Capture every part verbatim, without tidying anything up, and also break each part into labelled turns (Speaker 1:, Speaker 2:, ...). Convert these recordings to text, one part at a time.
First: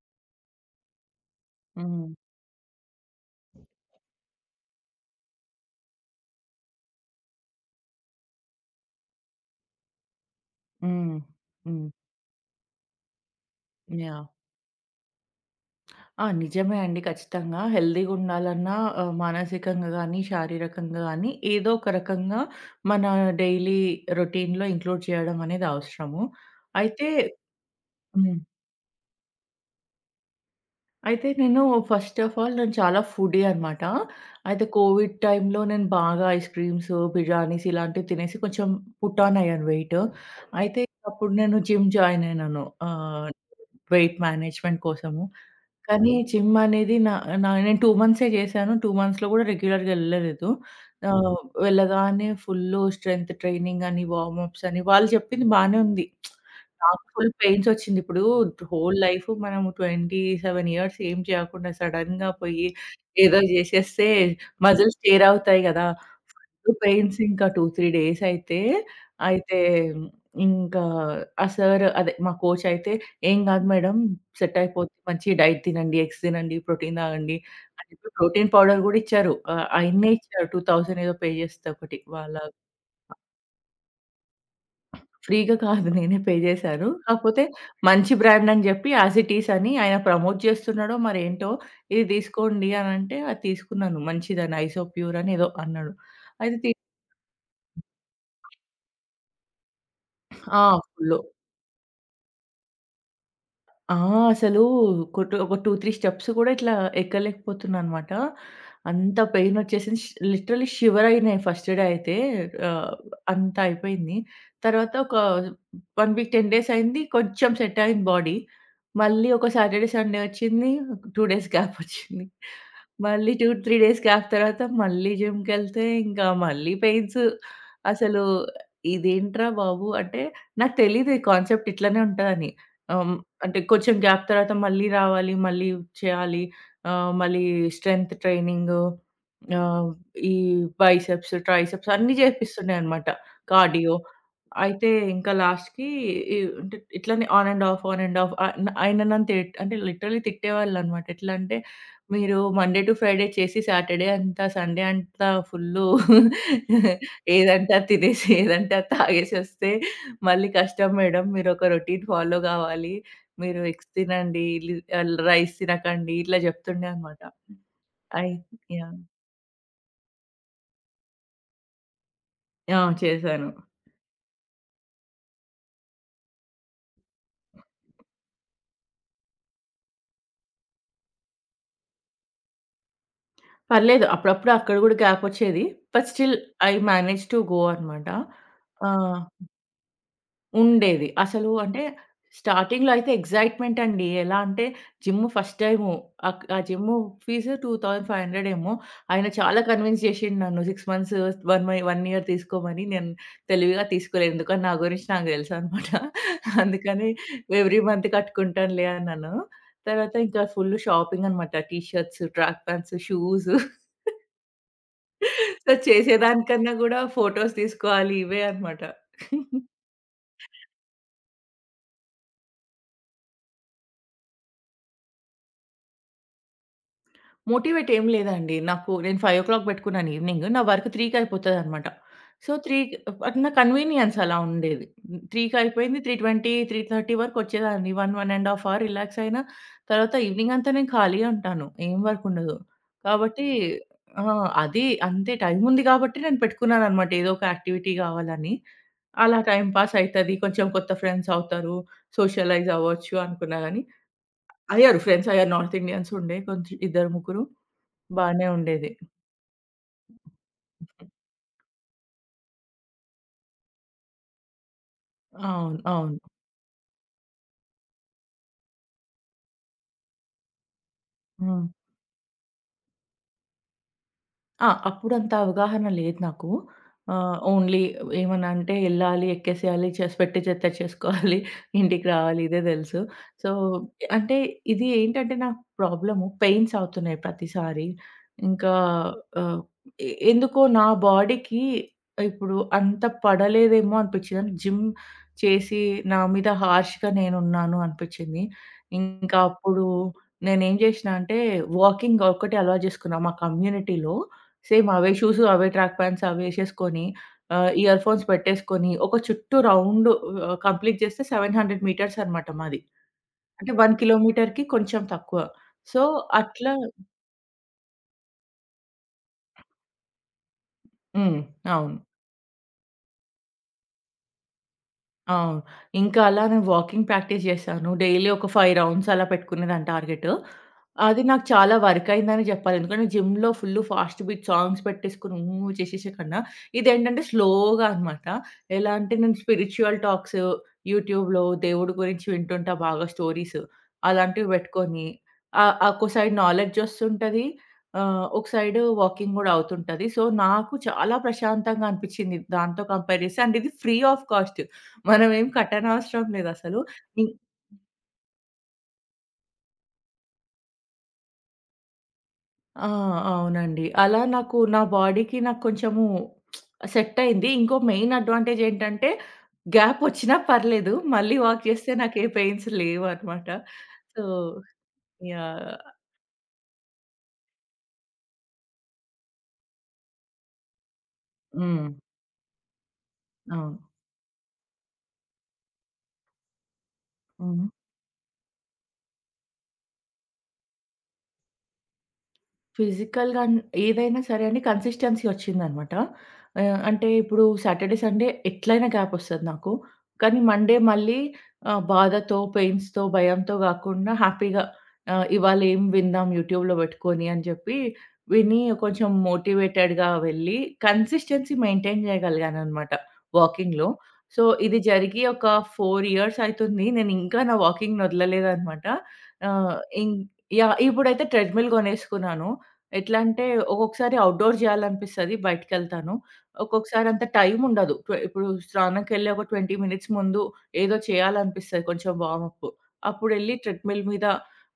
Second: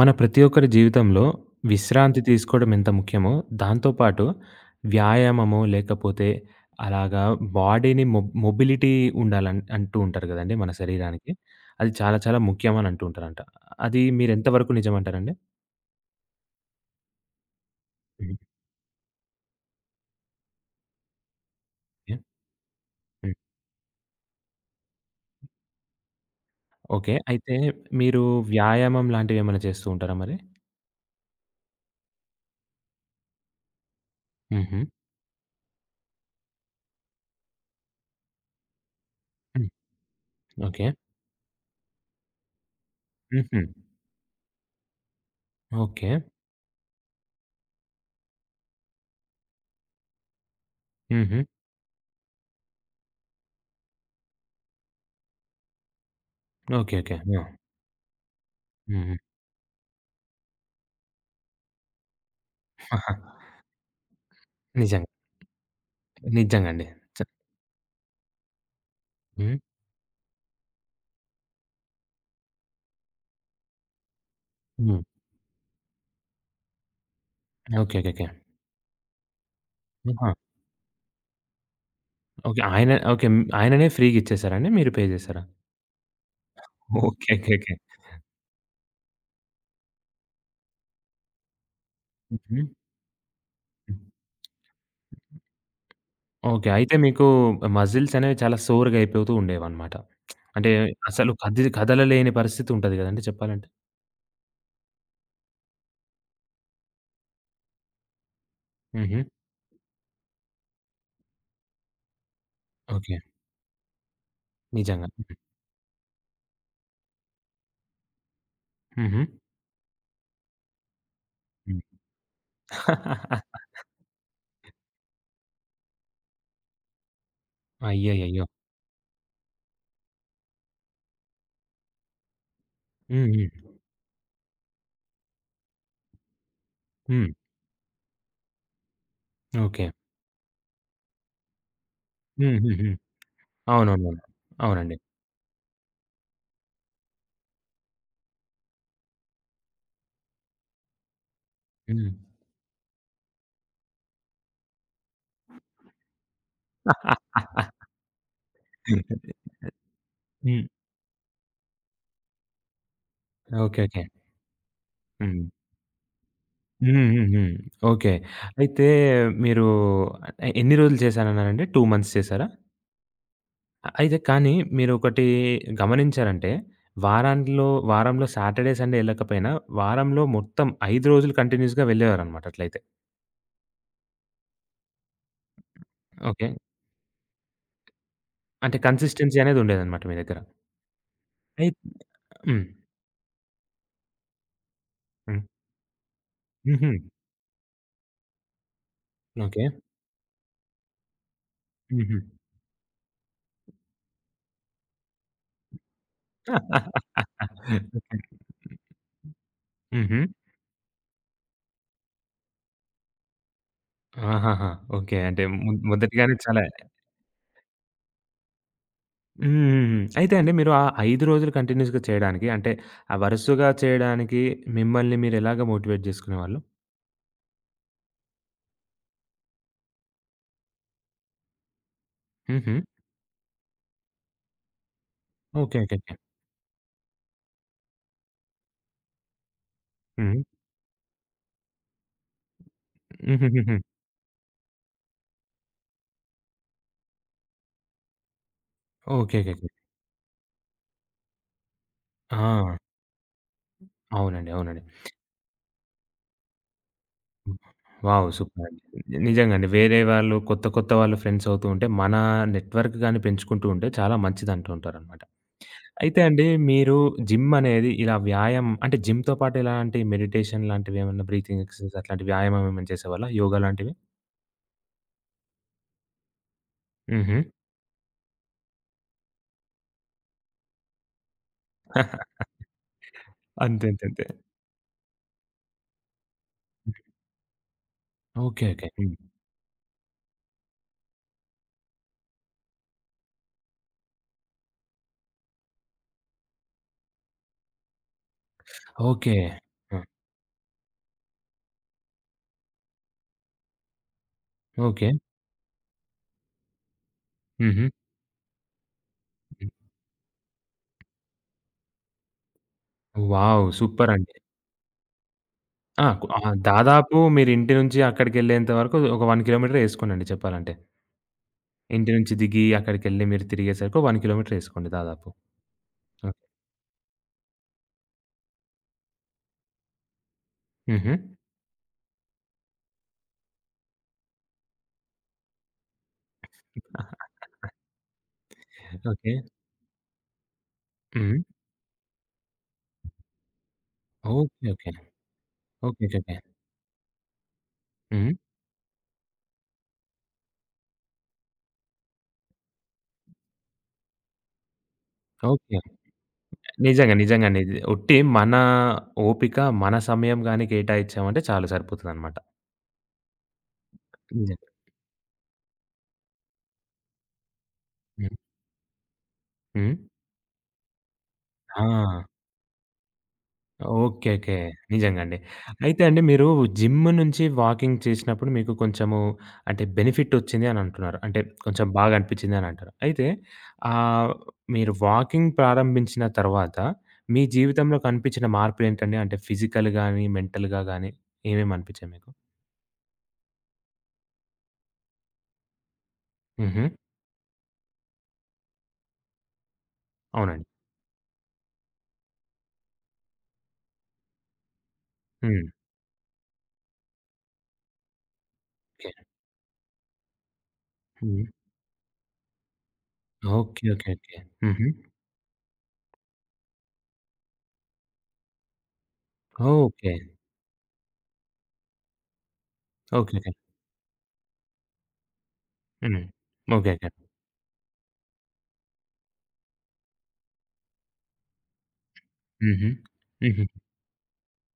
Speaker 1: మన ప్రతి ఒక్కరి జీవితంలో
Speaker 2: హ్మ్.
Speaker 1: విశ్రాంతి హ్మ్. తీసుకోవడం ఎంత ముఖ్యమో, దాంతో పాటు వ్యాయామము లేకపోతే అలాగా బాడీని మొబ్ మొబిలిటీ ఉండాలని అంటూ ఉంటారు గదండీ మన
Speaker 2: హ్మ్.
Speaker 1: శరీరానికి.
Speaker 2: హ్మ్.
Speaker 1: అది చాలా చాలా ముఖ్యమని అంటూ ఉంటారంట. అది
Speaker 2: యాహ్!
Speaker 1: మీరు ఎంత వరకు నిజమంటారండి?
Speaker 2: ఆ! నిజమే అండి. ఖచ్చితంగా
Speaker 1: హ్మ్.
Speaker 2: హెల్తీగుండాలన్నా ఆహ్, మానసికంగా గానీ, శారీరకంగా గానీ ఏదో ఒక
Speaker 1: ఓకే.
Speaker 2: రకంగా మన
Speaker 1: హ్మ్.
Speaker 2: డైలీ రొటీన్‌లో ఇంక్లూడ్ చేయడం అనేది అవసరము. అయితే
Speaker 1: ఓకే. అయితే మీరు
Speaker 2: హ్మ్.
Speaker 1: వ్యాయామం లాంటివి ఏమైనా చేస్తూ ఉంటారా మరి?
Speaker 2: అయితే నేను ఫస్ట్ ఆఫ్ ఆల్ నేను చాలా ఫుడీ అనమాట. అయితే
Speaker 1: హుహు.
Speaker 2: కోవిడ్ టైమ్‌లో నేను బాగా ఐస్ క్రీమ్స్, బిర్యానీస్ ఇలాంటివి తినేసి కొంచెం పుట్ ఆన్ అయ్యాను
Speaker 1: హ్మ్.
Speaker 2: వెయిట్. అయితే
Speaker 1: ఓకే.
Speaker 2: అప్పుడు నేను జిమ్ జాయిన్ అయినాను ఆహ్,
Speaker 1: హుహు.
Speaker 2: వెయిట్ మేనేజ్‌మెంట్ కోసము.
Speaker 1: ఓకే.
Speaker 2: కానీ జిమ్ అనేది నా నా నేను రెండు మంత్సే చేశాను. రెండు మంత్స్‌లో కూడా రెగ్యులర్‌గా ఎళ్ళలేదు.
Speaker 1: హుహు.
Speaker 2: ఆహ్, వెళ్ళగానే ఫుల్లు స్ట్రెంత్ ట్రైనింగ్ అని, వార్మప్స్ అని వాళ్ళు చెప్పింది బానే ఉంది.
Speaker 1: ఓకే.
Speaker 2: నాకు
Speaker 1: ఓకే.
Speaker 2: ఫుల్
Speaker 1: ఆ!
Speaker 2: పెయిన్స్ వచ్చింది. ఇప్పుడు హోల్
Speaker 1: హ్మ్.
Speaker 2: లైఫ్ మనం ఇరవై ఏడు ఇయర్స్ ఏం చేయకుండా సడెన్‌గా పోయి
Speaker 1: ఆహా!
Speaker 2: ఏదో చేసేస్తే మజిల్స్
Speaker 1: నిజంగా.
Speaker 2: టేర్ అవుతాయి కదా! ఫుల్
Speaker 1: నిజంగండి.
Speaker 2: పెయిన్స్
Speaker 1: చ
Speaker 2: ఇంకా రెండు, మూడు డేస్ అయితే,
Speaker 1: హ్మ్.
Speaker 2: అయితే ఇంకా ఆ సార్ అదే మా కోచ్ అయితే, "ఏం కాదు మేడం, సెట్ అయిపోద్ది.
Speaker 1: హ్మ్.
Speaker 2: మంచి డైట్ తినండి, ఎగ్స్ తినండి, ప్రోటీన్ తాగండి." అని
Speaker 1: ఓకే. ఓకే.
Speaker 2: చెప్పి
Speaker 1: ఓకే.
Speaker 2: ప్రోటీన్ పౌడర్ కూడా ఇచ్చారు. ఆహ్, ఆయన్నే
Speaker 1: ఆహా!
Speaker 2: ఇచ్చారు. రెండు వేలు ఏదో పే చేస్తే ఒకటి. వాళ్ళ
Speaker 1: ఓకే. ఆయన ఓకే. హ్మ్. ఆయననే ఫ్రీగిచ్చేసారండి? మీరు పే జేసారా?
Speaker 2: ఫ్రీగా కాదు నేనే పే చేశాను.
Speaker 1: ఓకే.
Speaker 2: కాకపోతే
Speaker 1: ఓకే. ఓకే.
Speaker 2: మంచి బ్రాండ్ అని చెప్పి యాస్ ఇట్ ఈస్ అని ఆయన ప్రమోట్ చేస్తున్నాడో మరేంటో ఇది
Speaker 1: హుహు.
Speaker 2: తీసుకోండి అనంటే అది తీసుకున్నాను. మంచిదని ఐసోప్యూర్ అని ఏదో అన్నాడు. అయితే
Speaker 1: ఓకే.
Speaker 2: తి
Speaker 1: అయితే మీకు మజిల్స్ అనేవి చాలా సోరుగయిపోతూ ఉండేవన్నమాట.
Speaker 2: ఆ!
Speaker 1: అంటే
Speaker 2: ఫుల్లు.
Speaker 1: అసలు కదిలి కదలలేని పరిస్థితి ఉంటది గదండీ చెప్పాలంటే.
Speaker 2: ఆ! అసలు కొట్ ఒక రెండు, మూడు స్టెప్స్ కూడా ఇట్లా ఎక్కలేకపోతున్నానన్నమాట.
Speaker 1: హుహు.
Speaker 2: అంత పెయినొచ్చేసింది. ష్ లిటరల్లీ షివరయినాయి ఫస్ట్ డే అయితే. ఆహ్,
Speaker 1: ఓకే.
Speaker 2: అంత అయిపోయింది. తర్వాత
Speaker 1: నిజంగా.
Speaker 2: ఒక 1 వీక్, పది డేస్ అయింది. కొంచెం సెట్ అయింది బాడీ.
Speaker 1: హుహు.
Speaker 2: మళ్ళీ ఒక సాటర్‌డే, సండే వచ్చింది. రెండు డేస్ గ్యాప్
Speaker 1: హ్మ్.
Speaker 2: వచ్చింది. మళ్ళీ రెండు, మూడు డేస్ గ్యాప్ తర్వాత మళ్ళీ జిమ్‌కెళ్తే ఇంకా మళ్ళీ పెయిన్స్. అసలు
Speaker 1: అయ్యయ్యయ్యో!
Speaker 2: ఇదేంట్రా బాబు! అంటే నాకు తెలీదు ఈ కాన్సెప్ట్ ఇట్లనే ఉంటదని. ఆహ్,
Speaker 1: హ్మ్. హ్మ్.
Speaker 2: అంటే కొంచెం గ్యాప్ తర్వాత మళ్ళీ రావాలి, మళ్ళీ చేయాలి. ఆహ్,
Speaker 1: హ్మ్.
Speaker 2: మళ్ళీ స్ట్రెంత్ ట్రైనింగు,
Speaker 1: ఓకే.
Speaker 2: ఆహ్, ఈ బైసెప్స్, ట్రైసెప్స్ అన్నీ
Speaker 1: హ్మ్. హ్మ్. హ్మ్.
Speaker 2: చేపిస్తుండేనమాట. కార్డియో.
Speaker 1: అవునవునవును.
Speaker 2: అయితే
Speaker 1: అవునండి.
Speaker 2: ఇంకా లాస్ట్‌కి ఇ అంటే ఇట్లనే on and off, on and off, ఆహ్, ఆయన నన్ను తిట్ అంటే లిటరల్లీ తిట్టేవాళ్ళనమాట. ఎట్లా అంటే,
Speaker 1: హ్మ్. హ్మ్.
Speaker 2: "మీరు మండే టు ఫ్రైడే చేసి సాటర్డే అంతా, సండే అంతా ఫుల్లు ఏదంటే అది తినేసి, ఏదంటే అది తాగేసి వస్తే మళ్ళీ కష్టం మేడం. మీరొక రొటీన్ ఫాలో కావాలి." మీరు
Speaker 1: ఓకే.
Speaker 2: Eggs
Speaker 1: okay.
Speaker 2: తినండి, లి ఆహ్,
Speaker 1: హ్మ్.
Speaker 2: రైస్ తినకండి ఇట్లా చెప్తుండే
Speaker 1: హ్మ్.
Speaker 2: అనమాట.
Speaker 1: హ్మ్. హ్మ్. ఓకే.
Speaker 2: అయి
Speaker 1: అయితే
Speaker 2: యాహ్!
Speaker 1: మీరు ఎ ఎన్ని రోజులు చేశారన్నారండి? రెండు మంత్స్ చేశారా?
Speaker 2: ఆ! చేశాను.
Speaker 1: అయితే కానీ మీరొకటి గమనించారంటే వారాంలో వారంలో సాటర్‌డే, సండే ఎళ్ళకపోయినా వారంలో మొత్తం ఐదు రోజులు కంటిన్యూస్‌గా వెళ్ళేవారనమాట అట్లయితే.
Speaker 2: పర్లేదు అప్పుడప్పుడు అక్కడ కూడా గ్యాపొచ్చేది. But still
Speaker 1: okay.
Speaker 2: I manage to go అనమాట.
Speaker 1: అంటే
Speaker 2: ఆ!
Speaker 1: కన్సిస్టెన్సీ అనేదుండేదనమాట మీ దగ్గర.
Speaker 2: ఉండేది. అసలు
Speaker 1: అయి
Speaker 2: అంటే
Speaker 1: హ్మ్.
Speaker 2: స్టార్టింగ్‌లో అయితే ఎక్సైట్‌మెంట్ అండి. ఎలా అంటే జిమ్
Speaker 1: హ్మ్.
Speaker 2: First time. ఆక్ ఆ జిమ్
Speaker 1: హుహు.
Speaker 2: ఫీజు రెండు వేల ఐదు వందలు ఏమో. ఆయన చాలా
Speaker 1: ఓకే.
Speaker 2: కన్విన్స్ చేసిండు నన్ను ఆరు మంత్స్, ఒక మై ఒక
Speaker 1: హుహు.
Speaker 2: ఇయర్ తీసుకోమని. నేను తెలివిగా తీసుకోలేదు. ఎందుకంటే నా గురించి నాకు తెలుసనమాట. అందుకని ఎవ్రీ మంత్
Speaker 1: ఓకే.
Speaker 2: కట్టుకుంటానులే అన్నాను. తర్వాత
Speaker 1: హుహు.
Speaker 2: ఇంకా ఫుల్ షాపింగ్ అనమాట. T shirts, track pants, shoes,
Speaker 1: ఆహాహా! ఓకే. అంటే మొ
Speaker 2: సో,
Speaker 1: మొదటిగానే చాలా
Speaker 2: చేసేదానికన్నా గూడా ఫోటోస్ తీసుకోవాలి ఇవే అనమాట.
Speaker 1: హ్మ్. హ్మ్. హ్మ్. అయితే అండి మీరు ఆ ఐదు రోజులు కంటిన్యూస్‌గా చేయడానికి అంటే ఆహ్, వరుసగా చేయడానికి మిమ్మల్ని మీరు ఎలాగా మోటివేట్ జేసుకునేవాళ్ళు?
Speaker 2: మోటివేట్ ఏం లేదండి. నాకు నేను ఐదు గంటలకి పెట్టుకున్నాను ఈవినింగ్. నా వర్క్ 3కి అయిపోతదనమాట. సో,
Speaker 1: హుహు.
Speaker 2: 3కి అంటే నా కన్వీనియన్స్ అలా ఉండేది. 3కి
Speaker 1: ఓకే. ఓకే.
Speaker 2: అయిపోయింది.
Speaker 1: ఓకే.
Speaker 2: మూడు ఇరవై, మూడు ముప్పై వరకు వచ్చేదాన్ని. ఒక, ఒకటిన్నర ½ అవర్ రిలాక్స్ అయినా. తర్వాత
Speaker 1: హ్మ్.
Speaker 2: ఈవినింగ్ అంతా నేను ఖాళీయే ఉంటాను. ఏం వర్క్ ఉండదు. కాబట్టి
Speaker 1: హుహుహుహు.
Speaker 2: ఆ! అది అంతే టైం ఉంది కాబట్టి నేను పెట్టుకున్నాననమాట. ఏదో ఒక యాక్టివిటీ కావాలని.
Speaker 1: ఓకే.
Speaker 2: అలా
Speaker 1: ఓకే. ఓకే.
Speaker 2: టైమ్ పాస్ అయితది. కొంచెం కొత్త ఫ్రెండ్స్ అవుతారు. సోషలైజ్
Speaker 1: ఆ!
Speaker 2: అవ్వచ్చు అనుకున్నా గానీ,
Speaker 1: అవునండి. అవునండి.
Speaker 2: అయ్యారు ఫ్రెండ్స్ అయ్యారు. నార్త్ ఇండియన్స్ ఉండే కొంచెం ఇద్దరు ముగ్గురు.
Speaker 1: హ్మ్. వావ్!
Speaker 2: బానే
Speaker 1: సూపర్ అండి.
Speaker 2: ఉండేది.
Speaker 1: నిజంగా అండి. వేరే వాళ్ళు కొత్త కొత్త వాళ్ళు ఫ్రెండ్స్ అవుతూ ఉంటే మన నెట్వర్క్ గాని పెంచుకుంటూ ఉంటే చాలా మంచిదంటూ ఉంటారనమాట.
Speaker 2: అవును. అవును.
Speaker 1: అయితే అండి మీరు జిమ్ అనేది ఇలా వ్యాయామం అంటే జిమ్‌తో పాటు ఎలాంటి మెడిటేషన్ లాంటివి ఏమన్నా బ్రీతింగ్
Speaker 2: హ్మ్.
Speaker 1: ఎక్సర్‌సైజ్ అట్లాంటి వ్యాయామం ఏమైనా చేసేవాళ్ళా? యోగా లాంటివి?
Speaker 2: ఆ! అప్పుడంత అవగాహన లేదు నాకు. ఆహ్,
Speaker 1: హుహు.
Speaker 2: ఓన్లీ ఏమన్నా అంటే ఎళ్ళాలి, ఎక్కేసేయాలి, చేసి పెట్టేది ఎత్తేచ్చేసుకోవాలి, ఇంటికి రావాలి ఇదే తెలుసు. సో,
Speaker 1: అంతే. అంతే. అంతే.
Speaker 2: అంటే ఇది ఏంటంటే నా ప్రాబ్లము పెయిన్స్
Speaker 1: హ్మ్.
Speaker 2: అవుతున్నాయి ప్రతిసారి.
Speaker 1: ఓకే.
Speaker 2: ఇంకా
Speaker 1: ఓకే. హ్మ్.
Speaker 2: ఆహ్, ఎ ఎందుకో నా బాడీకి ఇప్పుడు అంత పడలేదేమో అనిపించింది. అంటే జిమ్ చేసి నా మీద హార్ష్‌గా నేనున్నాను అనిపించింది.
Speaker 1: ఓకే.
Speaker 2: ఇంకా అప్పుడు
Speaker 1: ఆ!
Speaker 2: నేనేం చేసినా అంటే వాకింగ్ ఒక్కటే అలవాటు చేసుకున్నా మా కమ్యూనిటీలో. Same
Speaker 1: okay.
Speaker 2: అవే షూస్, అవే ట్రాక్ ప్యాంట్స్ అవేసేసుకొని ఆహ్,
Speaker 1: హుహు.
Speaker 2: ఇయర్ ఫోన్స్ పెట్టేసుకొని ఒక చుట్టూ
Speaker 1: హ్మ్.
Speaker 2: రౌండ్ ఆహ్, కంప్లీట్ చేస్తే ఏడు వందల మీటర్స్ అనమాట మాది.
Speaker 1: వావ్!
Speaker 2: అంటే ఒక
Speaker 1: సూపర్ అండి.
Speaker 2: కిలోమీటర్‌కి కొంచెం తక్కువ. సో,
Speaker 1: ఆ! కు ఆ!
Speaker 2: అట్లా
Speaker 1: దాదాపు మీరు ఇంటి నుంచి అక్కడికెళ్ళేంత వరకు ఒక 1 కిలోమీటర్ ఏసుకోనండి చెప్పాలంటే.
Speaker 2: హ్మ్. అవును.
Speaker 1: ఇంటి నుంచి దిగి అక్కడికెళ్ళి మీరు తిరిగేసరికి ఒక కిలోమీటర్ ఏసుకోండి దాదాపు.
Speaker 2: అవును. ఇంకా
Speaker 1: ఓకే.
Speaker 2: అలానే వాకింగ్ ప్రాక్టీస్ చేశాను. డైలీ ఒక ఐదు రౌండ్స్ అలా పెట్టుకునేదాన్ని టార్గెట్.
Speaker 1: హుహు.
Speaker 2: అది నాకు చాలా వర్క్ అయిందని జెప్పాలి. ఎందుకంటే జిమ్‌లో ఫుల్ ఫాస్ట్ బీట్ సాంగ్స్ పెట్టేసుకొని ఊ చేసేసే కన్నా, ఇదేంటంటే స్లోగా అనమాట. ఎలా అంటే
Speaker 1: ఓకే.
Speaker 2: నేను స్పిరిచ్యువల్ టాక్స్
Speaker 1: హ్మ్.
Speaker 2: యూట్యూబ్‌లో దేవుడి గురించి వింటుంటా బాగా స్టోరీస్. అలాంటివి
Speaker 1: ఓకే. ఓకే.
Speaker 2: పెట్టుకొని ఆహ్,
Speaker 1: ఓకే.
Speaker 2: ఒక సైడ్
Speaker 1: ఓకే.
Speaker 2: నాలెడ్జ్ వస్తుంటది. ఆహ్,
Speaker 1: హ్మ్.
Speaker 2: ఒక సైడ్ వాకింగ్ గూడా అవుతుంటది. సో, నాకు చాలా ప్రశాంతంగా అనిపిచ్చింది దాంతో కంపేర్ చేస్తే. అండ్ ఇది ఫ్రీ ఆఫ్ కాస్ట్. మనమేం
Speaker 1: ఓకే.
Speaker 2: కట్టనవసరం లేదసలు.
Speaker 1: నిజంగా.
Speaker 2: ఇం
Speaker 1: నిజంగా అండి. ఇది ఉట్టి మన ఓపిక, మన సమయం గాని కేటాయించామంటే చాలు సరిపోతదనమాట.
Speaker 2: ఆ! అవునండి. అలా నాకు
Speaker 1: నిజంగా.
Speaker 2: నా బాడీకి నాకు కొంచెము సెట్టయింది. ఇంకో మెయిన్
Speaker 1: హ్మ్.
Speaker 2: అడ్వాంటేజ్ ఏంటంటే,
Speaker 1: హ్మ్.
Speaker 2: గ్యాపొచ్చినా పర్లేదు. మళ్ళీ వాక్
Speaker 1: ఆ!
Speaker 2: చేస్తే నాకే పెయిన్స్ లేవనమాట. So,
Speaker 1: okay. ఓకే. నిజంగా అండి.
Speaker 2: యాహ్!
Speaker 1: అయితే అండి మీరు జిమ్ నుంచి వాకింగ్ చేసినప్పుడు మీకు కొంచెము అంటే బెనిఫిట్ ఒచ్చింది అని అంటున్నారు. అంటే కొంచెం
Speaker 2: హ్మ్.
Speaker 1: బాగా అనిపించింది అని అంటారు. అయితే
Speaker 2: అవును.
Speaker 1: ఆహ్, మీరు వాకింగ్ ప్రారంభించిన తర్వాత మీ
Speaker 2: హ్మ్.
Speaker 1: జీవితంలో కనిపించిన మార్పులేంటండి? అంటే ఫిజికల్ గాని, మెంటల్‌గా గాని ఏమేమి అనిపించాయి మీకు?
Speaker 2: ఫిజికల్‌గా అన్ ఏదైనా సరే అండి కన్సిస్టెన్సీ వచ్చిందనమాట. ఆహ్,
Speaker 1: హుహు.
Speaker 2: అంటే ఇప్పుడు సాటర్‌డే, సండే ఎట్లైనా గ్యాపొస్తది నాకు. కానీ
Speaker 1: అవునండి.
Speaker 2: మండే మళ్ళీ ఆహ్, బాధతో, పెయిన్స్‌తో, భయంతో గాకుండా హ్యాపీగా, ఆహ్, ఇవాళ
Speaker 1: హ్మ్.
Speaker 2: ఏం విందాం యూట్యూబ్‌లో పెట్టుకొని అని జెప్పి విని
Speaker 1: ఓకే.
Speaker 2: కొంచెం మోటివేటెడ్‌గా వెళ్ళి
Speaker 1: హ్మ్.
Speaker 2: కన్సిస్టెన్సీ మెయింటైన్ జేయగలిగాననమాట
Speaker 1: ఓకే.
Speaker 2: వాకింగ్‌లో.
Speaker 1: ఓకే. ఓకే.
Speaker 2: సో, ఇది
Speaker 1: హుహు.
Speaker 2: జరిగి ఒక నాలుగు ఇయర్స్ అయితుంది. నేనింకా నా వాకింగ్‌నొదలలేదనమాట. ఆహ్, ఇం
Speaker 1: ఓకే.
Speaker 2: యాహ్! ఇప్పుడైతే ట్రెడ్‌మిల్ గొనేసుకున్నాను. ఎట్లా
Speaker 1: ఓకే.
Speaker 2: అంటే
Speaker 1: ఓకే.
Speaker 2: ఒక్కొక్కసారి అవుట్‌డోర్ చేయాలనిపిస్తది బయటికెళ్తాను.
Speaker 1: హ్మ్. ఓకే.
Speaker 2: ఒక్కొక్కసారి
Speaker 1: ఓకే.
Speaker 2: అంత టైమ్ ఉండదు. ట్వె ఇప్పుడు స్నానంకెళ్ళి ఒక ఇరవై మినిట్స్ ముందు ఏదో చేయాలనిపిస్తది కొంచెం వార్మప్.
Speaker 1: హుహు.
Speaker 2: అప్పుడెళ్లి
Speaker 1: హుహు.
Speaker 2: ట్రెడ్‌మిల్ మీద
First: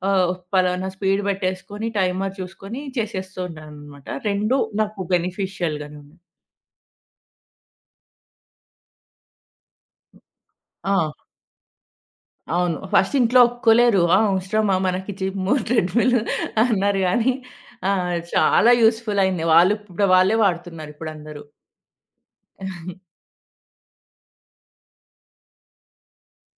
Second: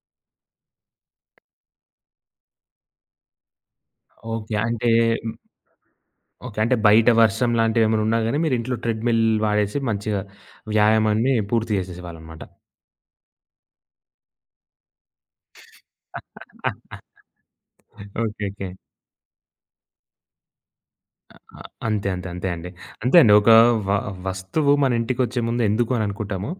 Speaker 2: ఆహ్, పలానా స్పీడ్ పెట్టేసుకొని, టైమర్ చూసుకొని చేసేస్తూ ఉంటాననమాట.
Speaker 1: ఓకే.
Speaker 2: రెండు
Speaker 1: అంటే
Speaker 2: నాకు బెనిఫిషియల్‌గానే ఉన్నాయి.
Speaker 1: ఓకే. అంటే బయట వర్షం లాంటివేమైనా ఉన్నా గాని మీరు ఇంట్లో ట్రెడ్‌మిల్ వాడేసి మంచిగా
Speaker 2: ఆ!
Speaker 1: వ్యాయామాన్ని పూర్తి చేసేసేవాళ్ళనమాట.
Speaker 2: అవును. ఫస్ట్ ఇంట్లో ఒప్పుకోలేరు. "ఆ! అవసరమా మనకి జిమ్ము, ట్రెడ్‌మిల్" అన్నారు గానీ, ఆ!
Speaker 1: ఓకే. ఓకే.
Speaker 2: చాలా యూజ్‌ఫుల్ అయింది. వాళ్ళు ఇప్పుడు వాళ్ళే వాడుతున్నారు ఇప్పుడందరూ.
Speaker 1: అ అంతే. అంతే. అంతే అండి. అంతే అండి. ఒక వ వస్తువు మన ఇంటికొచ్చే ముందు ఎందుకు అని అనుకుంటాము.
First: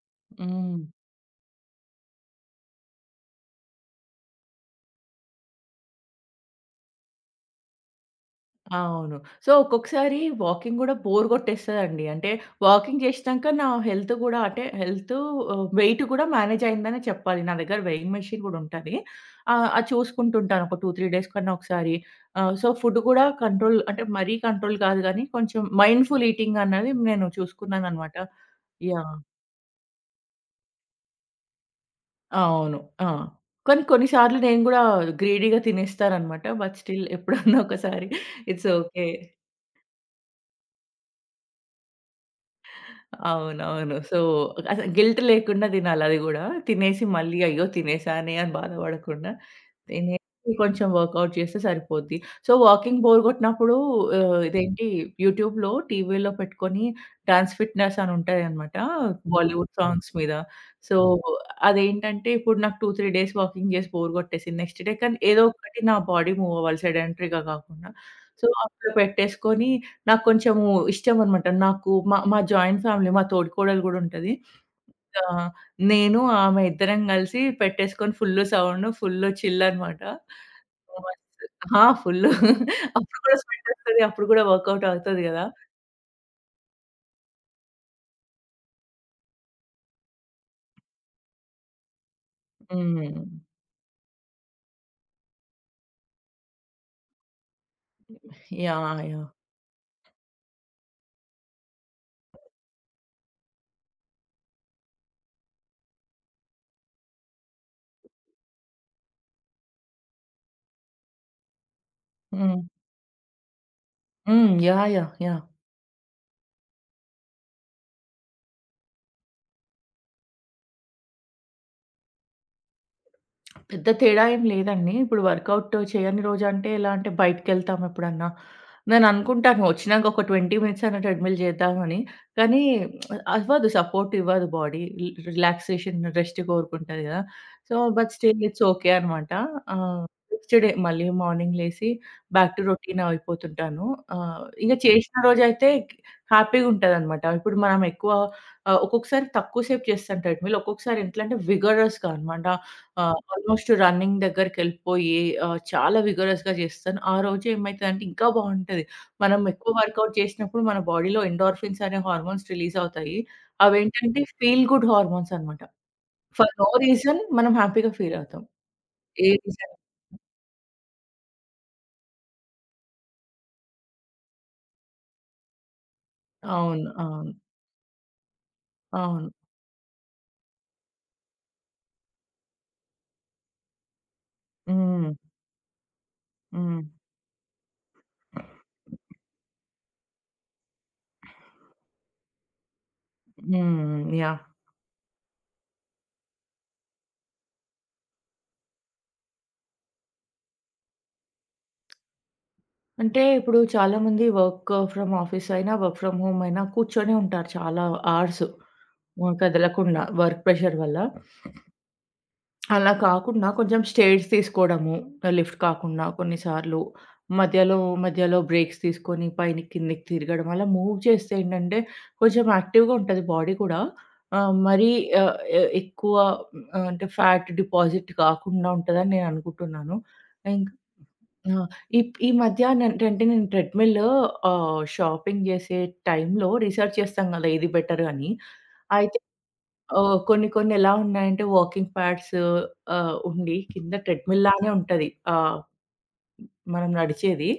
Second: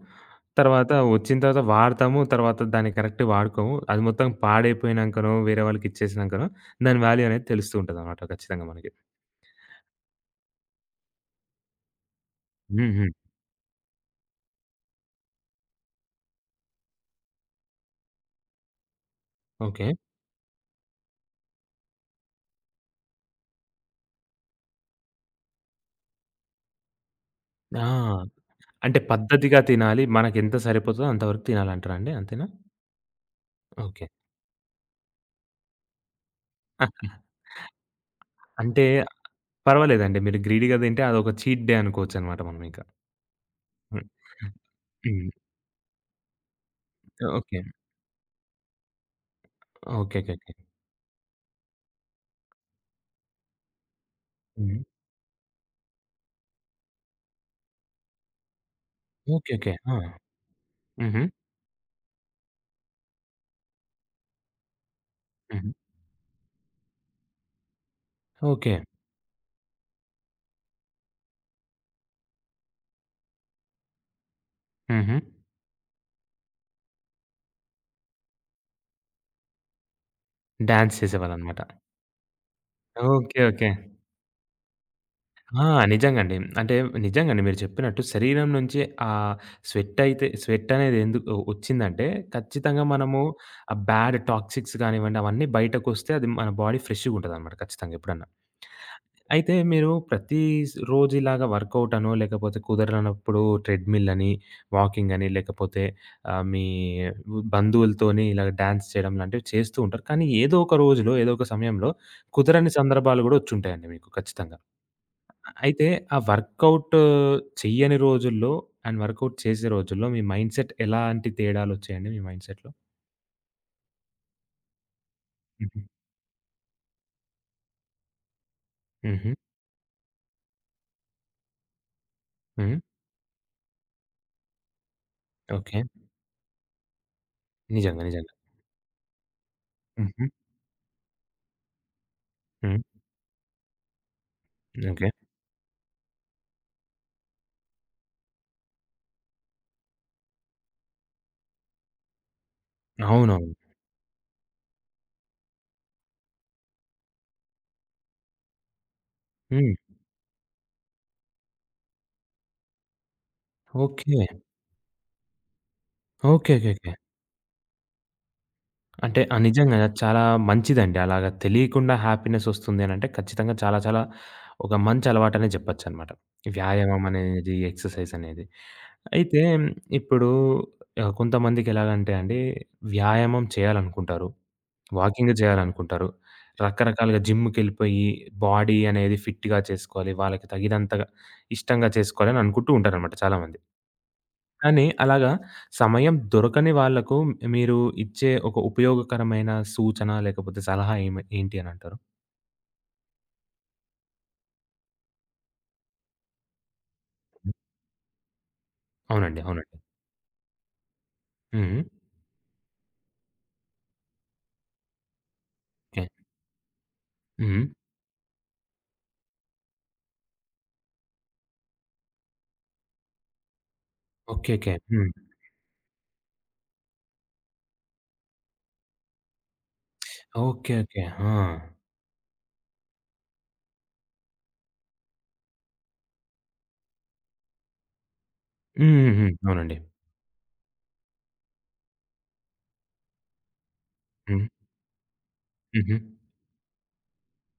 Speaker 2: హ్మ్.
Speaker 1: తర్వాత వచ్చిన తర్వాత వాడతాము. తర్వాత దాన్ని కరెక్ట్ వాడుకోము. అది మొత్తం పాడైపోయినంకనో, వేరే వాళ్ళకిచ్చేసినంకనో దాని వాల్యూ అనేది తెలుస్తూ ఉంటదనమాట ఖచ్చితంగా మనకి.
Speaker 2: అవును. సో, ఒక్కొక్కసారి వాకింగ్ గూడా బోర్ గొట్టేస్తదండి. అంటే,
Speaker 1: హ్మ్.
Speaker 2: వాకింగ్
Speaker 1: హ్మ్.
Speaker 2: చేసినాక నా హెల్త్ గూడా అంటే, హెల్త్ ఆహ్, వెయిట్ గూడా మేనేజ్ అయిందనే చెప్పాలి. నా దగ్గర వెయింగ్ మెషిన్ గూడా ఉంటది. ఆహ్,
Speaker 1: ఓకే.
Speaker 2: అది చూసుకుంటుంటాను ఒక రెండు, మూడు డేస్ కన్నా ఒకసారి. ఆహ్, సో, ఫుడ్ గూడా కంట్రోల్ అంటే, మరీ కంట్రోల్ కాదు గానీ, కొంచెం మైండ్‌ఫుల్ ఈటింగ్ అన్నది నేను చూసుకున్నాననమాట.
Speaker 1: ఆ! అంటే
Speaker 2: యాహ్!
Speaker 1: పద్ధతిగా తినాలి. మనకెంత సరిపోతదో అంతవరకు తినాలంటారా అండి? అంతేనా?
Speaker 2: అవును. ఆ! కానీ
Speaker 1: ఓకే.
Speaker 2: కొన్ని సార్లు నేను గూడా గ్రీడీగా తినేస్తాననమాట. బట్ స్టిల్ ఎప్పుడన్నా ఒకసారి ఇట్స్
Speaker 1: అంటే
Speaker 2: ఓకే.
Speaker 1: పర్వాలేదండి. మీరు గ్రీడీగా తింటే అదొక చీట్ డే అనుకోవచ్చనమాట మనమింక.
Speaker 2: అవునవును.
Speaker 1: హ్మ్.
Speaker 2: సో, అసలు గిల్ట్
Speaker 1: హ్మ్.
Speaker 2: లేకుండా తినాలి అది గూడా. తినేసి మళ్ళీ
Speaker 1: ఓకే.
Speaker 2: అయ్యో! తినేసానే అని బాధపడకుండా, తినేసి
Speaker 1: ఓకేకేకే.
Speaker 2: కొంచెం వర్కౌట్ చేస్తే సరిపోద్ది. సో, వాకింగ్ బోర్ కొట్టినప్పుడు ఆహ్,
Speaker 1: హ్మ్.
Speaker 2: ఇదేంటి యూట్యూబ్‌లో, టీవీలో పెట్టుకొని డాన్స్ ఫిట్‌నెస్ అని ఉంటాయన్నమాట.
Speaker 1: ఓకే. ఓకే.
Speaker 2: బాలీవుడ్
Speaker 1: ఆ!
Speaker 2: సాంగ్స్ మీద. సో,
Speaker 1: హుహు.
Speaker 2: అదేంటంటే ఇప్పుడు నాకు రెండు, మూడు డేస్ వాకింగ్ చేసి బోర్ కొట్టేసింది. నెక్స్ట్ డే కానీ ఏదో
Speaker 1: హుహు.
Speaker 2: ఒకటి నా బాడీ మూవ్ అవ్వాలి సెడెంటరీగా కాకుండా. So,
Speaker 1: okay.
Speaker 2: అట్లా పెట్టేసుకొని నాకు కొంచెము ఇష్టమనమాట. నాకు మా మా జాయింట్ ఫ్యామిలీ. మా తోడికోడలు గూడా ఉంటది.
Speaker 1: హుహు.
Speaker 2: ఆ! నేను, ఆమె ఇద్దరం గలిసి పెట్టేసుకొని ఫుల్లు సౌండ్, ఫుల్లు చిల్ అనమాట.
Speaker 1: డాన్స్
Speaker 2: మస్తు
Speaker 1: చేసేవాళ్ళనమాట.
Speaker 2: ఆ! ఫుల్లు. అప్పుడు కూడా
Speaker 1: ఓకే. ఓకే.
Speaker 2: స్వెటొస్తది. అప్పుడు గూడా వర్కౌట్ అవుతది గదా!
Speaker 1: ఆ! నిజంగండి. అంటే నిజంగండి మీరు చెప్పినట్టు శరీరం నుంచి ఆ స్వెట్టయితే స్వెట్టనేది ఎందుకు ఒచ్చిందంటే ఖచ్చితంగా
Speaker 2: హ్మ్.
Speaker 1: మనము ఆ బ్యాడ్ టాక్సిక్స్ గానివ్వండి అవన్నీ బయటకొస్తే అది మన బాడీ ఫ్రెష్‌గుంటదనమాట ఖచ్చితంగా ఎప్పుడన్నా.
Speaker 2: యాహ్! యాహ్!
Speaker 1: అయితే మీరు ప్రతి స్ రోజు ఇలాగా వర్కౌట్ అనో, లేకపోతే కుదరనప్పుడు ట్రెడ్‌మిల్ అని, వాకింగ్ అని, లేకపోతే ఆహ్, మీ బంధువులతోని ఇలాగ డాన్స్ చేయడం లాంటివి చేస్తూ ఉంటారు. కానీ ఏదో ఒక రోజులో, ఏదో ఒక సమయంలో
Speaker 2: హ్మ్.
Speaker 1: కుదరని సందర్భాలు గూడా వచ్చుంటాయండి మీకు
Speaker 2: హ్మ్.
Speaker 1: ఖచ్చితంగా.
Speaker 2: యాహ్! యాహ్! యాహ్!
Speaker 1: అయితే ఆ వర్కౌట్ చెయ్యని రోజుల్లో అండ్ వర్కౌట్ చేసే రోజుల్లో మీ మైండ్‌సెట్ ఎలాంటి తేడాలొచ్చాయండి మీ మైండ్‌సెట్‌లో?
Speaker 2: పెద్ద తేడా ఏం లేదండి. ఇప్పుడు వర్కౌట్
Speaker 1: హుహు.
Speaker 2: చేయని రోజంటే ఎలా అంటే బయటికెళ్తాం ఎప్పుడన్నా.
Speaker 1: హుహు.
Speaker 2: నేననుకుంటాను వచ్చినాక ఒక ఇరవై మినిట్స్ అన్న ట్రెడ్‌మిల్ చేద్దామని. కానీ
Speaker 1: హ్మ్.
Speaker 2: అవ్వదు సపోర్ట్ ఇవ్వదు బాడీ. రి
Speaker 1: ఓకే.
Speaker 2: రిలాక్సేషన్, రెస్ట్ కోరుకుంటది కదా! సో,
Speaker 1: నిజంగా.
Speaker 2: బట్
Speaker 1: నిజంగా.
Speaker 2: స్టిల్ ఇట్స్ ఓకే అనమాట. ఆహ్,
Speaker 1: హుహు.
Speaker 2: నెక్స్ట్ డే మళ్ళీ మార్నింగ్ లేసి బ్యాక్ టు
Speaker 1: హ్మ్.
Speaker 2: రొటీన్ అయిపోతుంటాను. ఆహ్, ఇక
Speaker 1: ఓకే.
Speaker 2: చేసిన రోజైతే హ్యాపీగుంటదనమాట. ఇప్పుడు మనం ఎక్కువ ఆహ్, ఒక్కొక్కసారి తక్కువ సేపు చేస్తాను ట్రెడ్‌మిల్. ఒక్కొక్కసారి ఎట్లంటే విగరస్‌గా అనమాట. ఆ!
Speaker 1: అవునవును.
Speaker 2: ఆల్మోస్ట్ రన్నింగ్ దగ్గరికెళ్ళిపోయి ఆహ్, చాలా విగరస్‌గా చేస్తాను. ఆ రోజు ఏమైతదంటే ఇంకా బావుంటది. మనం
Speaker 1: హ్మ్.
Speaker 2: ఎక్కువ వర్కౌట్ చేసినప్పుడు మన బాడీలో ఎండార్ఫిన్స్ అనే హార్మోన్స్ రిలీజ్ అవుతాయి.
Speaker 1: ఓకే.
Speaker 2: అవేంటంటే ఫీల్ గుడ్ హార్మోన్స్ అన్నమాట. For
Speaker 1: okay.
Speaker 2: No
Speaker 1: okay. Okay.
Speaker 2: Reason మనం హ్యాపీగా ఫీల్ అవుతాం.
Speaker 1: అంటే
Speaker 2: ఏ
Speaker 1: ఆ!
Speaker 2: రీజన్
Speaker 1: నిజంగా చాలా మంచిదండి. అలాగా తెలియకుండా హ్యాపీనెస్ వస్తుంది అనంటే ఖచ్చితంగా చాలా చాలా ఒక మంచి అలవాటనే జెప్పొచ్చనమాట.
Speaker 2: అవును.
Speaker 1: వ్యాయామం
Speaker 2: అవును.
Speaker 1: అనేది, ఎక్సర్సైజ్ అనేది.
Speaker 2: అవును.
Speaker 1: అయితే ఇప్పుడు ఆహ్, కొంతమందికి ఎలాగంటే అండి వ్యాయామం చేయాలనుకుంటారు.
Speaker 2: హ్మ్.
Speaker 1: వాకింగ్ జేయాలనుకుంటారు.
Speaker 2: హ్మ్.
Speaker 1: రకరకాలుగా జిమ్‌కెళ్ళిపోయి బాడీ అనేది ఫిట్‌గా చేసుకోవాలి. వాళ్ళకి తగినంతగా ఇష్టంగా చేసుకోవాలని అనుకుంటూ ఉంటారనమాట చాలామంది.
Speaker 2: హ్మ్. యాహ్!
Speaker 1: కానీ అలాగా సమయం దొరకని వాళ్ళకు మీరు ఇచ్చే ఒక ఉపయోగకరమైన సూచన లేకపోతే సలహా ఏమి ఏంటి అని అంటారు?
Speaker 2: అంటే ఇప్పుడు చాలామంది వర్క్ ఫ్రమ్ ఆఫీస్ అయినా, వర్క్ ఫ్రమ్ హోమ్ అయినా కూర్చొనే ఉంటారు చాలా అవర్స్. ఆహ్,
Speaker 1: అవునండి. అవునండి.
Speaker 2: కదలకుండా వర్క్ ప్రెషర్ వల్ల.
Speaker 1: హ్మ్.
Speaker 2: అలా కాకుండా కొంచెం స్టేట్స్ తీసుకోవడము. Lift
Speaker 1: okay.
Speaker 2: కాకుండా కొన్నిసార్లు
Speaker 1: హ్మ్.
Speaker 2: మధ్యలో, మధ్యలో బ్రేక్స్ తీసుకొని పైన కిందకి తిరగడం అలా మూవ్ చేస్తే ఏంటంటే కొంచెం యాక్టివ్‌గా ఉంటది బాడీ కూడా.
Speaker 1: ఓకే.
Speaker 2: ఆహ్,
Speaker 1: ఓకే.
Speaker 2: మరీ
Speaker 1: హ్మ్.
Speaker 2: ఆహ్, ఎ ఎక్కువ ఆహ్, అంటే ఫ్యాట్ డిపాజిట్ కాకుండా ఉంటదని నేను అనుకుంటున్నాను. ఇంక్
Speaker 1: ఓకే. ఓకే. ఆ!
Speaker 2: ఆ! ఇప్ ఈ మధ్య నేంటంటే నేను ట్రెడ్‌మిల్ ఆహ్, షాపింగ్ చేసే టైంలో రిసర్చ్ చేస్తాం కదా! ఏది బెటర్ అని.
Speaker 1: హుహుహు. అవునండి.
Speaker 2: ఓహ్! కొన్ని కొన్ని ఎలా ఉన్నాయంటే వాకింగ్ ప్యాడ్స్ ఆహ్, ఉండి కింద ట్రెడ్‌మిల్
Speaker 1: హ్మ్.
Speaker 2: లానే ఉంటది. ఆహ్,
Speaker 1: హుహు.
Speaker 2: మనం నడిచేది.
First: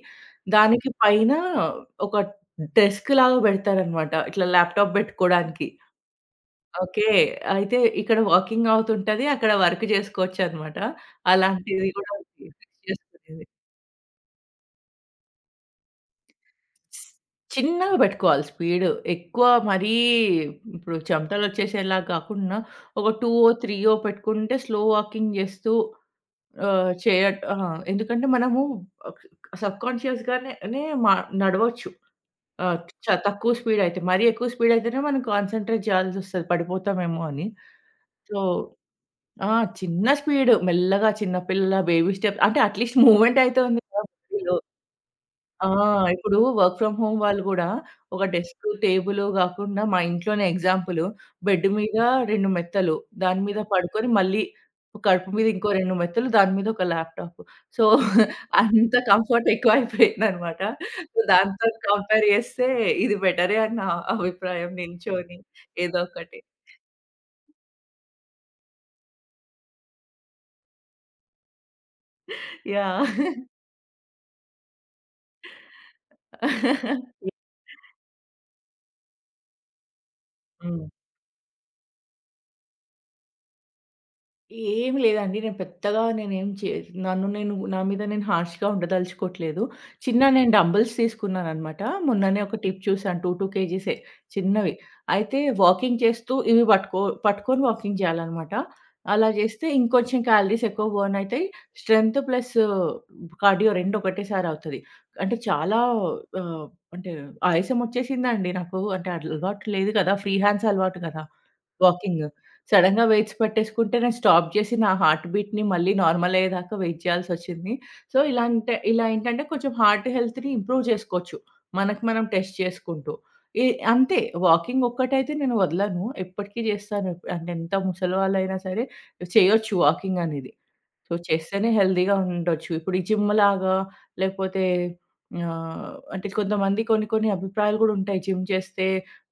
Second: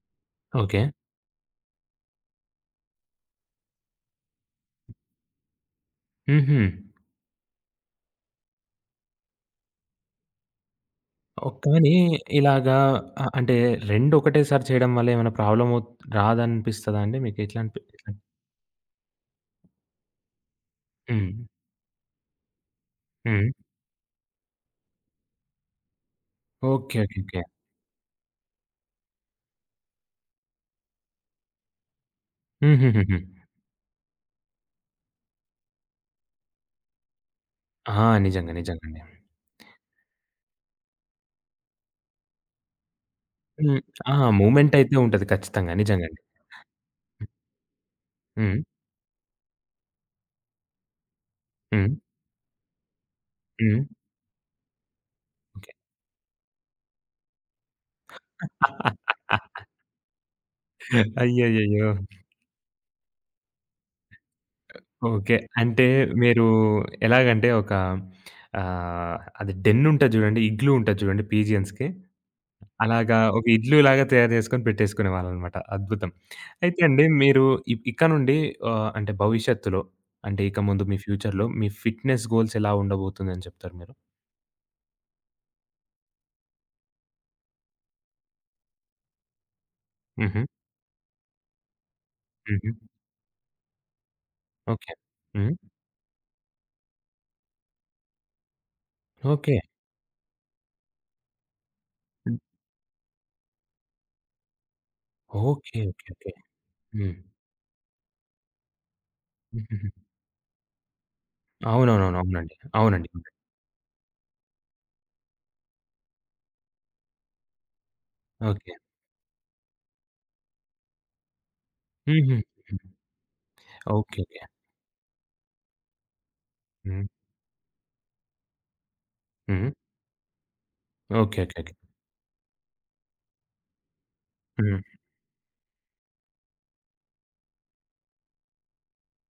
Speaker 1: ఓకే.
Speaker 2: దానికి పైన ఒక డెస్క్ లాగా పెడతారనమాట. ఇట్లా ల్యాప్‌టాప్ పెట్టుకోవడానికి.
Speaker 1: హుహు.
Speaker 2: ఓకే. అయితే ఇక్కడ వాకింగ్ అవుతుంటది. అక్కడ వర్క్ చేసుకోవచ్చనమాట.
Speaker 1: ఓహ్!
Speaker 2: అలాంటిది
Speaker 1: కానీ
Speaker 2: కూడా ఉంది.
Speaker 1: ఇలాగా
Speaker 2: ఫిక్స్
Speaker 1: అ
Speaker 2: చేసుకునేది.
Speaker 1: అంటే రెండు ఒకటేసారి చేయడం వల్ల ఏమైనా ప్రాబ్లమ్ ఒత్ రాదనిపిస్తదా అండి? మీకు ఎట్లా అనిపి
Speaker 2: చిన్నగా
Speaker 1: ఎట్లా
Speaker 2: పెట్టుకోవాలి స్పీడ్. ఎక్కువ మరీ ఇప్పుడు
Speaker 1: హ్మ్.
Speaker 2: చెమటలొచ్చేసేలా కాకుండా ఒక 2ఓ,
Speaker 1: హ్మ్.
Speaker 2: 3ఓ పెట్టుకుంటే స్లో వాకింగ్ చేస్తూ ఆహ్,
Speaker 1: ఓకే. ఓకే. ఓకే.
Speaker 2: చేయట్ అహా! ఎందుకంటే మనము ఆహ్, సబ్‌కాన్షియస్‌గానే నే మా నడవచ్చు. ఆహ్, చ
Speaker 1: హుహుహుహు.
Speaker 2: తక్కువ స్పీడ్ అయితే. మరీ ఎక్కువ స్పీడ్ అయితేనే మనం కాన్సంట్రేట్ చేయాల్సొస్తది పడిపోతామేమో అని.
Speaker 1: ఆ!
Speaker 2: సో,
Speaker 1: నిజంగా. నిజంగండి.
Speaker 2: ఆ! చిన్న స్పీడ్ మెల్లగా చిన్న పిల్ల బేబీ స్టెప్ అంటే అట్‌లీస్ట్ మూవ్‌మెంట్ అయితే
Speaker 1: హ్మ్.
Speaker 2: ఉంది కదా!
Speaker 1: ఆ!
Speaker 2: బాడీలో.
Speaker 1: మూవ్‌మెంట్ అయితే ఉంటది
Speaker 2: ఆ!
Speaker 1: ఖచ్చితంగా. నిజంగండి.
Speaker 2: ఇప్పుడు వర్క్ ఫ్రమ్ హోమ్ వాళ్ళు గూడా ఒక
Speaker 1: హ్మ్.
Speaker 2: డెస్క్, టేబుల్ గాకుండా మా ఇంట్లోనే ఎగ్జాంపుల్ బెడ్
Speaker 1: హ్మ్.
Speaker 2: మీద రెండు మెత్తలు, దాని మీద
Speaker 1: హ్మ్.
Speaker 2: పడుకొని మళ్ళీ కడుపు మీద ఇంకో
Speaker 1: ఓకే.
Speaker 2: రెండు మెత్తలు, దాని మీద ఒక ల్యాప్‌టాప్. సో, అంత కంఫర్ట్ ఎక్కువైపోయిందనమాట. సో, దాంతో
Speaker 1: అయ్యయ్యయ్యో!
Speaker 2: కంపేర్ చేస్తే ఇది బెటరే అని నా అభిప్రాయం
Speaker 1: ఓకే.
Speaker 2: నిల్చొని
Speaker 1: అంటే
Speaker 2: ఏదో ఒకటి.
Speaker 1: మీరు ఎలాగంటే ఒక ఆహ్, అది డెన్ ఉంటది చూడండి. ఇగ్లూ ఉంటది చూడండి పీజియన్స్‌కి. అలాగా
Speaker 2: యాహ్!
Speaker 1: ఒక ఇగ్లూలాగా తయారు చేసుకొని పెట్టేసుకునేవాళ్ళనమాట. అద్భుతం. అయితే అండి మీరు ఇ ఇక నుండి ఆహ్, అంటే భవిష్యత్తులో అంటే ఇక ముందు
Speaker 2: హ్మ్.
Speaker 1: మీ ఫ్యూచర్‌లో మీ ఫిట్‌నెస్ గోల్స్ ఎలా ఉండబోతుందని చెప్తారు మీరు?
Speaker 2: ఏమి లేదండి. నేను పెద్దగా నేనేం చే నన్ను నేను నా మీద నేను హార్ష్‌గా ఉండదలుచుకోవట్లేదు. చిన్న
Speaker 1: హుహు.
Speaker 2: నేను డంబెల్స్ తీసుకున్నాననమాట. మొన్ననే ఒక
Speaker 1: హుహు.
Speaker 2: టిప్ చూసాను రెండు, రెండు కేజీసే చిన్నవి.
Speaker 1: ఓకే.
Speaker 2: అయితే
Speaker 1: హ్మ్.
Speaker 2: వాకింగ్ చేస్తూ ఇవి పట్టుకో పట్టుకొని వాకింగ్ చేయాలనమాట. అలా
Speaker 1: ఓకే.
Speaker 2: చేస్తే ఇంకొంచెం క్యాలరీస్ ఎక్కువ బర్న్ అయితాయి. స్ట్రెంత్ ప్లస్ కార్డియో రెండు ఒకటేసారి అవుతది. అంటే
Speaker 1: ఓకే.
Speaker 2: చాలా
Speaker 1: ఓకే. ఓకే.
Speaker 2: ఆహ్, అంటే
Speaker 1: హ్మ్.
Speaker 2: ఆయాసం వచ్చేసిందండి నాకు. అంటే అలవాటు లేదు
Speaker 1: హుహుహు.
Speaker 2: కదా! ఫ్రీ హ్యాండ్స్ అలవాటు కదా!
Speaker 1: అవునవునవును.
Speaker 2: వాకింగ్.
Speaker 1: అవునండి.
Speaker 2: సడెన్‌గా
Speaker 1: అవునండి.
Speaker 2: వెయిట్స్ పట్టేసుకుంటే నేను స్టాప్ జేసి నా హార్ట్ బీట్‌ని మళ్ళీ నార్మల్ అయ్యేదాకా వెయిట్ చేయాల్సొచ్చింది. సో, ఇలా
Speaker 1: ఓకే.
Speaker 2: అంటే ఇలా ఏంటంటే కొంచెం హార్ట్ హెల్త్‌ని ఇంప్రూవ్ చేసుకోవచ్చు. మనకు మనం
Speaker 1: హుహు.
Speaker 2: టెస్ట్ చేసుకుంటూ. ఈ అంతే
Speaker 1: ఓకే. ఓకే.
Speaker 2: వాకింగ్ ఒక్కటైతే నేను వదలను. ఎప్పటికీ
Speaker 1: హ్మ్.
Speaker 2: చేస్తాను. అంటే ఎంత ముసలివాళ్ళైనా సరే
Speaker 1: హ్మ్.
Speaker 2: చేయొచ్చు వాకింగ్ అనేది. So,
Speaker 1: okay. ఓకే.
Speaker 2: చేస్తేనే
Speaker 1: ఓకే.
Speaker 2: హెల్తీగా ఉండొచ్చు. ఇప్పుడు ఈ జిమ్‌లాగా లేకపోతే
Speaker 1: హ్మ్.
Speaker 2: ఆహ్, అంటే కొంతమంది కొన్ని కొన్ని అభిప్రాయాలు గూడా ఉంటాయి. జిమ్ చేస్తే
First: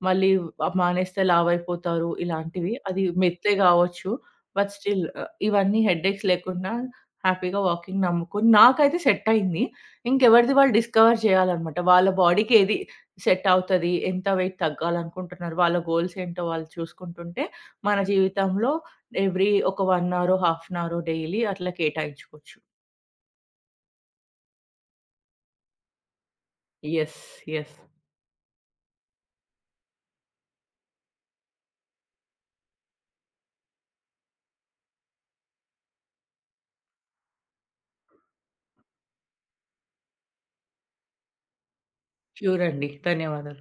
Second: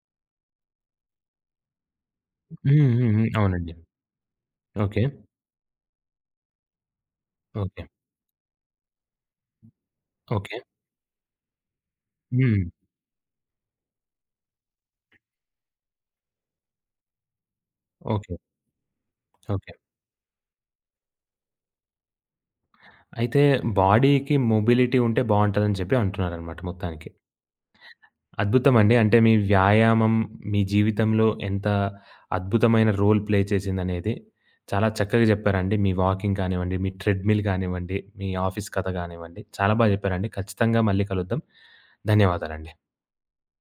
Speaker 2: మళ్ళీ ఆహ్, మానేస్తే లావైపోతారు ఇలాంటివి.
Speaker 1: హ్మ్.
Speaker 2: అది
Speaker 1: హ్మ్. హ్మ్.
Speaker 2: మిత్తే
Speaker 1: అవునండి.
Speaker 2: గావచ్చు. But
Speaker 1: okay.
Speaker 2: స్టిల్ ఆహ్, ఇవన్నీ హెడ్‌ఏక్స్ లేకుండా హ్యాపీగా
Speaker 1: ఓకే.
Speaker 2: వాకింగ్ నమ్ముకొని నాకైతే సెట్ అయింది. ఇంకెవరిది
Speaker 1: ఓకే.
Speaker 2: వాళ్ళు డిస్కవర్ చేయాలన్నమాట. వాళ్ళ బాడీకి
Speaker 1: హ్మ్.
Speaker 2: ఏది సెట్ అవుతది, ఎంత వెయిట్ తగ్గాలనుకుంటున్నారు, వాళ్ళ గోల్స్ ఏంటో వాళ్ళు చూసుకుంటుంటే మన
Speaker 1: ఓకే.
Speaker 2: జీవితంలో ఎవ్రీ
Speaker 1: ఓకే.
Speaker 2: ఒక 1 అవరో, హాఫ్ అన్ అవరో డైలీ అట్లా కేటాయించుకోవచ్చు.
Speaker 1: అయితే బాడీకి మొబిలిటీ ఉంటే బావుంటదని చెప్పి అంటున్నారనమాట మొత్తానికి.
Speaker 2: యెస్. యెస్.
Speaker 1: అద్భుతమండి. అంటే మీ వ్యాయామం మీ జీవితంలో ఎంత అద్భుతమైన రోల్ ప్లే చేసిందనేది చాలా చక్కగా చెప్పారండి. మీ వాకింగ్ కానివ్వండి, మీ ట్రెడ్‌మిల్ కానివ్వండి, మీ ఆఫీస్ కథ కానివ్వండి, చాలా బాగా చెప్పారండి. ఖచ్చితంగా మళ్ళీ కలుద్దాం.
Speaker 2: ష్యూర్
Speaker 1: ధన్యవాదాలండి.
Speaker 2: అండి. ధన్యవాదాలు.